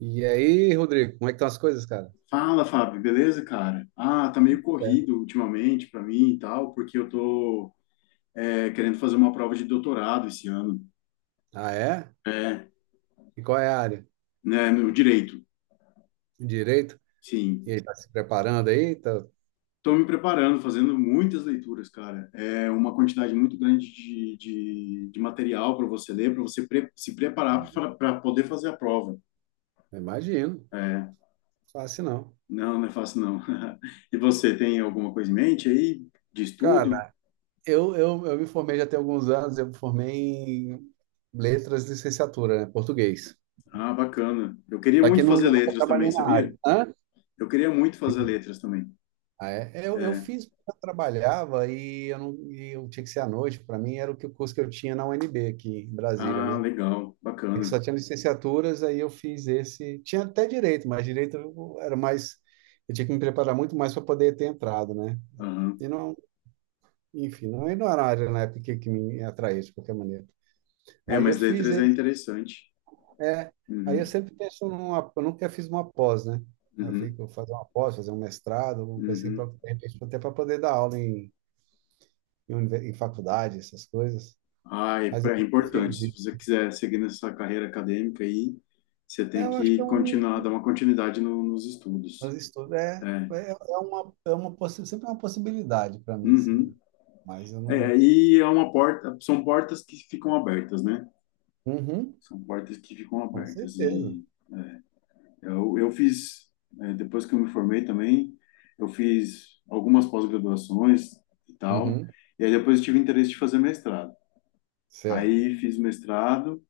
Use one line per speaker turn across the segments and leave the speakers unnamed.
E aí, Rodrigo, como é que estão as coisas, cara?
Fala, Fábio, beleza, cara? Ah, tá meio
Certo.
corrido ultimamente pra mim e tal, porque eu tô querendo fazer uma prova de doutorado esse ano,
Ah, é?
é,
E qual é a área?
né, no direito,
Direito? E
sim.
aí, tá se preparando aí? Tá...
Tô me preparando, fazendo muitas leituras, cara. É uma quantidade muito grande de material para você ler, para você se preparar
Eu.
para poder fazer a prova.
Imagino. Fácil não.
Não, não é fácil, não. E você tem alguma coisa em mente aí de estudo?
Cara, eu me formei já tem alguns anos, eu me formei em letras de licenciatura, né? Português.
Ah, bacana. Eu queria
Só que
muito
não,
fazer
eu nunca
letras também,
trabalhei na área.
sabia?
Hã?
Eu queria muito fazer letras também.
Ah, é? Eu
É.
fiz, porque eu trabalhava e eu, não, e eu tinha que ser à noite, para mim era o que o curso que eu tinha na UNB aqui em Brasília,
Ah,
né?
legal,
É que
bacana.
só tinha licenciaturas, aí eu fiz esse. Tinha até direito, mas era mais. Eu tinha que me preparar muito mais para poder ter entrado, né?
Aham.
E não, enfim, não, e não era uma área na época que me atraía de qualquer maneira.
É,
Aí eu
mas
fiz
letras é
esse.
interessante.
É, aí eu
Uhum,
sempre penso numa. Eu nunca fiz uma pós, né? Eu
uhum,
fico fazer uma pós, fazer um mestrado, alguma coisa assim, pra,
uhum.
de repente, até para poder dar aula em em faculdade, essas coisas.
Ah, é,
Mas eu
é
não
importante.
fiz
Se você
isso.
quiser seguir nessa carreira acadêmica aí, você
É,
tem
eu acho que
que
é um
continuar, dar uma continuidade nos estudos.
Mas estudo
É.
é uma, sempre é uma possibilidade para mim, assim.
Uhum.
Mas eu
É,
não.
e é uma porta, são portas que ficam abertas, né?
Uhum,
São portas que ficam
com
abertas.
certeza.
E eu fiz, depois que eu me formei também, eu fiz algumas pós-graduações e tal,
Uhum,
e aí depois eu tive interesse de fazer mestrado.
certo.
Aí fiz mestrado,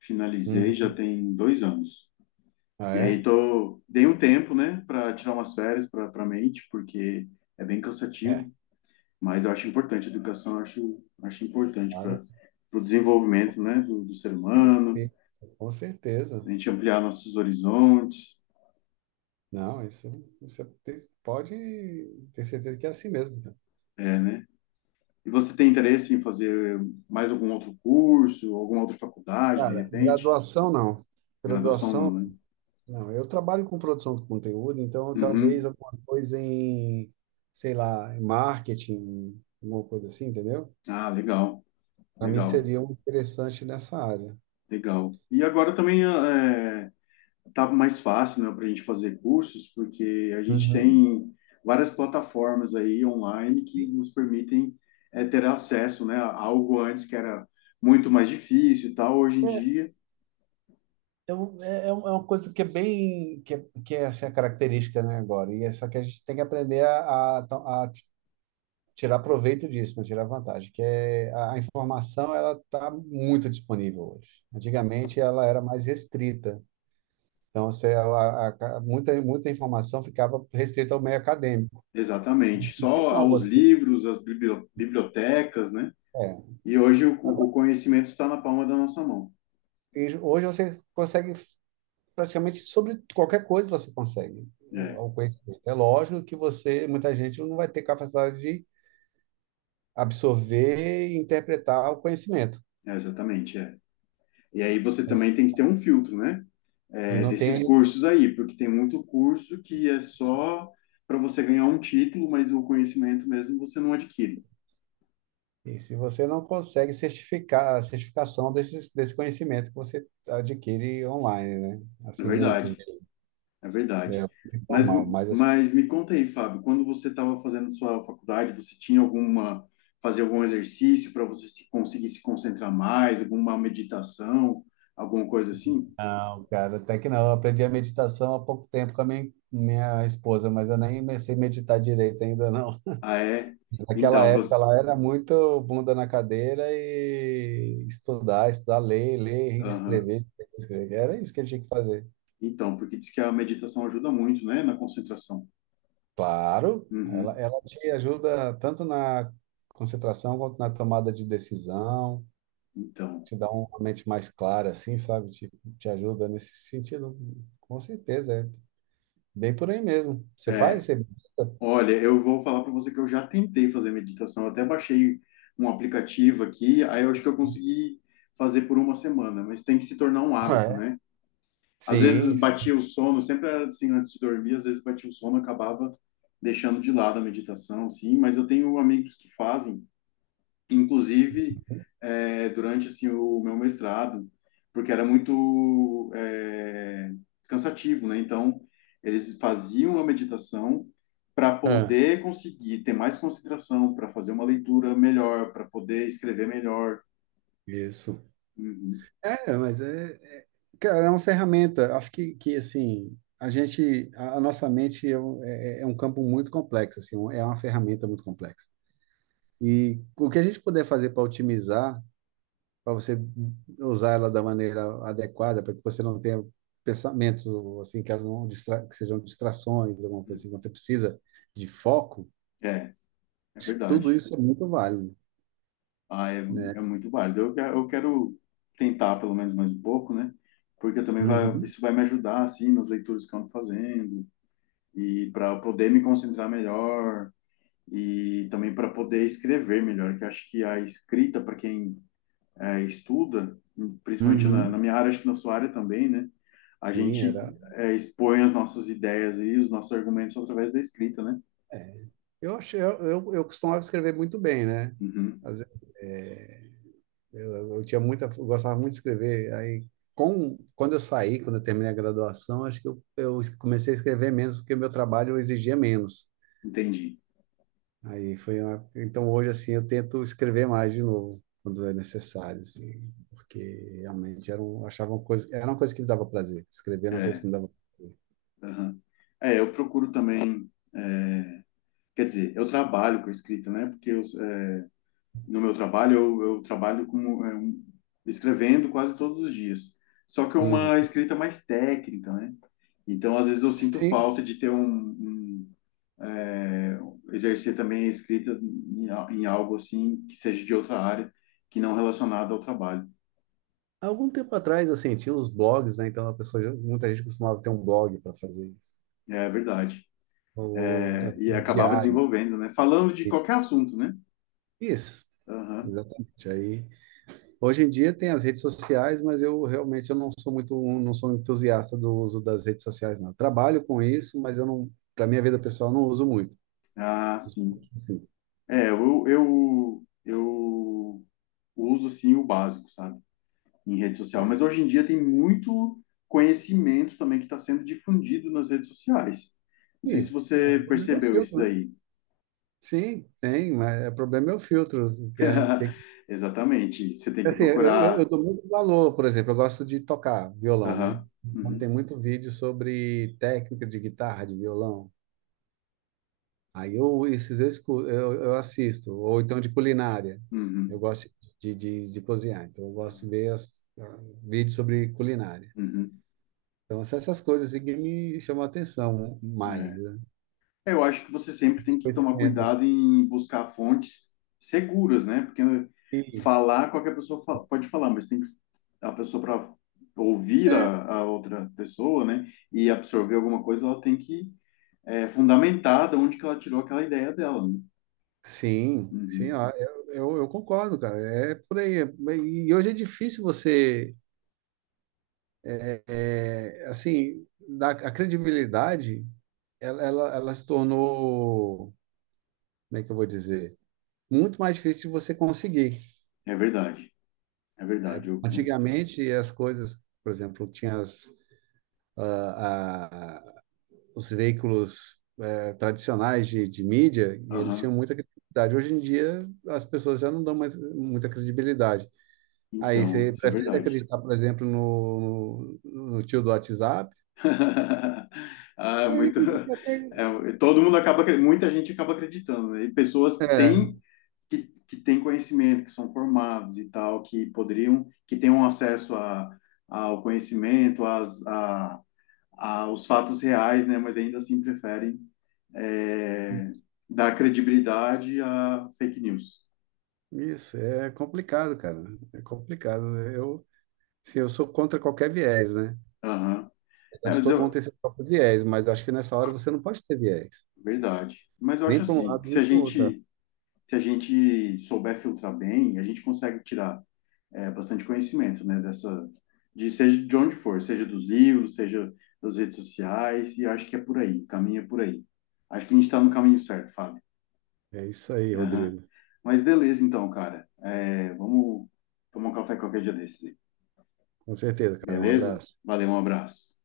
finalizei,
Uhum.
já tem 2 anos.
Ah,
E aí
é?
tô, dei um tempo, né, para tirar umas férias para para mente, porque é bem
É.
cansativo, mas eu acho importante, a educação eu acho, acho importante
Cara,
para o desenvolvimento, né, do ser humano,
sim, com certeza.
a gente ampliar nossos horizontes,
Não, isso é- pode ter certeza que é assim mesmo. Cara.
é, né. E você tem interesse em fazer mais algum outro curso, alguma outra faculdade, de
Cara,
repente?
graduação não.
Graduação não,
Graduação,
né?
não. Eu trabalho com produção de conteúdo, então talvez
Uhum.
alguma coisa em, sei lá, em marketing, alguma coisa assim, entendeu?
Ah, legal,
Para mim
legal,
seria um interessante nessa área.
legal. E agora também tá mais fácil, né, para a gente fazer cursos, porque a gente
Uhum.
tem várias plataformas aí online que nos permitem ter acesso, né, a algo antes que era muito mais difícil e tal, hoje em
É,
dia,
é é uma coisa que é bem, que é assim, a característica, né, agora. E é só que a gente tem que aprender a tirar proveito disso, né, tirar vantagem, que é a informação ela está muito disponível hoje. Antigamente ela era mais restrita. Então, você, muita, muita informação ficava restrita ao meio acadêmico.
exatamente, só
Não,
aos
você...
livros, às bibliotecas, né?
É.
E hoje o
Agora,
conhecimento está na palma da nossa mão.
e hoje você consegue praticamente sobre qualquer coisa você consegue
É,
o conhecimento. É lógico que você, muita gente não vai ter capacidade de absorver e interpretar o conhecimento,
é, exatamente, é. E aí você
né?
também tem que ter um filtro, né?
E
É,
não
desses
tem
cursos aí, porque tem muito curso que é só para você ganhar um título, mas o conhecimento mesmo você não adquire.
e se você não consegue certificar a certificação desses desse conhecimento que você adquire online, né?
É
Assim, muitos
verdade,
deles.
é
É
verdade.
muito
Mas,
informal, mas assim,
mas me conta aí, Fábio, quando você estava fazendo sua faculdade, você tinha alguma, fazer algum exercício para você se, conseguir se concentrar mais, alguma meditação, alguma coisa assim?
não, cara, até que não. Eu aprendi a meditação há pouco tempo com a minha esposa, mas eu nem comecei a meditar direito ainda, não.
Ah, é?
Naquela
Então,
época
você,
ela era muito bunda na cadeira e estudar, estudar, ler, ler,
aham.
escrever, escrever, escrever. Era isso que ele tinha que fazer.
Então, porque diz que a meditação ajuda muito, né, na concentração.
Claro,
Uhum.
ela te ajuda tanto na concentração quanto na tomada de decisão,
Então,
te dá uma mente mais clara, assim, sabe? Te ajuda nesse sentido, com certeza. É bem por aí mesmo. Você
é,
faz? Você...
olha, eu vou falar para você que eu já tentei fazer meditação, eu até baixei um aplicativo aqui, aí eu acho que eu consegui fazer por uma semana, mas tem que se tornar um
Ah,
hábito,
é?
né? Às vezes
Sim, sim.
batia o sono, sempre era assim antes de dormir, às vezes batia o sono, acabava deixando de lado a meditação, sim, mas eu tenho amigos que fazem inclusive durante assim o meu mestrado, porque era muito cansativo, né? Então eles faziam a meditação para
Ah,
poder conseguir ter mais concentração, para fazer uma leitura melhor, para poder escrever melhor.
isso.
Uhum,
É, mas é, é- cara, é uma ferramenta. Acho que assim, a gente, a nossa mente é um campo muito complexo, assim, é uma ferramenta muito complexa. E o que a gente puder fazer para otimizar, para você usar ela da maneira adequada, para que você não tenha pensamentos assim que, ela não distra, que sejam distrações, alguma coisa
uhum.
assim, quando você precisa de foco,
É, é
tudo
verdade.
isso é muito válido,
Ah, é,
né?
é muito válido. Eu quero tentar pelo menos mais um pouco, né? Porque também vai,
Uhum,
isso vai me ajudar assim nas leituras que eu ando fazendo, e para poder me concentrar melhor e também para poder escrever melhor, que eu acho que a escrita, para quem estuda, principalmente
uhum.
minha área, acho que na sua área também, né? A
Sim,
gente
era.
expõe as nossas ideias e os nossos argumentos através da escrita, né?
É. Eu achei, eu costumava escrever muito bem, né?
Uhum,
Às vezes, é, eu tinha muita, eu gostava muito de escrever. Aí, com, quando eu saí, quando eu terminei a graduação, acho que eu comecei a escrever menos porque meu trabalho exigia menos.
entendi.
Aí foi uma, então hoje assim eu tento escrever mais de novo quando é necessário, assim, porque realmente era um, achava uma coisa, era uma coisa que me dava prazer. Escrever era uma coisa
É,
que me dava prazer.
uhum. É, eu procuro também, é, quer dizer, eu trabalho com a escrita, né? Porque eu, no meu trabalho, eu trabalho como, escrevendo quase todos os dias. Só que é
Uhum.
uma escrita mais técnica, né? Então, às vezes, eu sinto
Sim,
falta de ter é, exercer também a escrita em, em algo assim que seja de outra área, que não relacionada ao trabalho.
há algum tempo atrás, eu senti os blogs, né? Então a pessoa, já- muita gente costumava ter um blog para fazer isso,
É verdade.
ou di-
É, e acabava
diários.
desenvolvendo, né? Falando de
E-
qualquer assunto, né?
isso,
Aham.
exatamente. Aí, hoje em dia tem as redes sociais, mas eu realmente eu não sou muito, não sou um entusiasta do uso das redes sociais, não. Trabalho com isso, mas eu não, para minha vida pessoal, não uso muito.
Ah, sim.
Assim,
É, eu uso, assim, o básico, sabe? Em rede social. Mas
é.
hoje em dia tem muito conhecimento também que está sendo difundido nas redes sociais. Não sei se
Sim, é, o
você
problema é o
percebeu isso
filtro, né?
daí.
Sim, tem, mas é, o problema é o filtro, que é, que
Exatamente. Você tem que
Assim, eu
procurar.
dou muito valor, por exemplo, eu gosto de tocar violão, né?
Aham.
Então tem
Uhum.
muito vídeo sobre técnica de guitarra, de violão. Aí eu, esses eu, escu- eu assisto, ou então de culinária. Eu
Uhum.
gosto de cozinhar, então eu gosto de ver as, vídeos sobre culinária.
Uhum.
Então são essas coisas assim, que me chamam a atenção mais,
É.
né?
Eu acho que você sempre
Os
tem que tomar
conhecimentos. Assim.
cuidado em buscar fontes seguras, né? Porque
E,
falar, qualquer pessoa pode falar, mas tem que a pessoa para ouvir
é,
a outra pessoa, né? E absorver alguma coisa, ela tem que fundamentada onde que ela tirou aquela ideia dela, né?
sim, sim,
Uhum.
ó, eu concordo, cara. É por aí. É- e hoje é difícil você assim, da, a credibilidade, ela se tornou, como é que eu vou dizer, muito mais difícil de você conseguir.
É verdade, é verdade.
Antigamente, as coisas, por exemplo, tinha as, ah, ah, os veículos tradicionais de mídia e eles tinham
Aham.
muita credibilidade. Hoje em dia, as pessoas já não dão mais muita credibilidade. Aí
Então,
você
isso é
prefere
verdade.
acreditar, por exemplo, no, no tio do WhatsApp?
Ah, é
Aí,
muito.
até,
É, todo mundo acaba, muita gente acaba acreditando, né? E pessoas
é,
que têm conhecimento, que são formados e tal, que poderiam, que tenham acesso a, ao conhecimento, às, a, aos fatos reais, né? Mas ainda assim preferem é, dar credibilidade a fake news.
isso, é complicado, cara. É complicado. Né? Eu, sim, eu sou contra qualquer viés, né?
Aham. É,
Apesar de
mas
todo mundo
eu,
ter seu próprio viés, mas acho que nessa hora você não pode ter viés.
verdade. Mas eu acho
Nem para um
assim, que
lado,
se
nem
a
para o outro. Tá?
gente, se a gente souber filtrar bem, a gente consegue tirar bastante conhecimento, né, dessa, de seja de onde for, seja dos livros, seja das redes sociais, e eu acho que é por aí, o caminho é por aí. Acho que a gente está no caminho certo, Fábio.
É isso aí,
Aham.
Rodrigo.
Mas beleza então, cara. É, vamos tomar um café qualquer dia desse.
Com certeza, cara. Um
Beleza?
abraço.
Valeu, um abraço.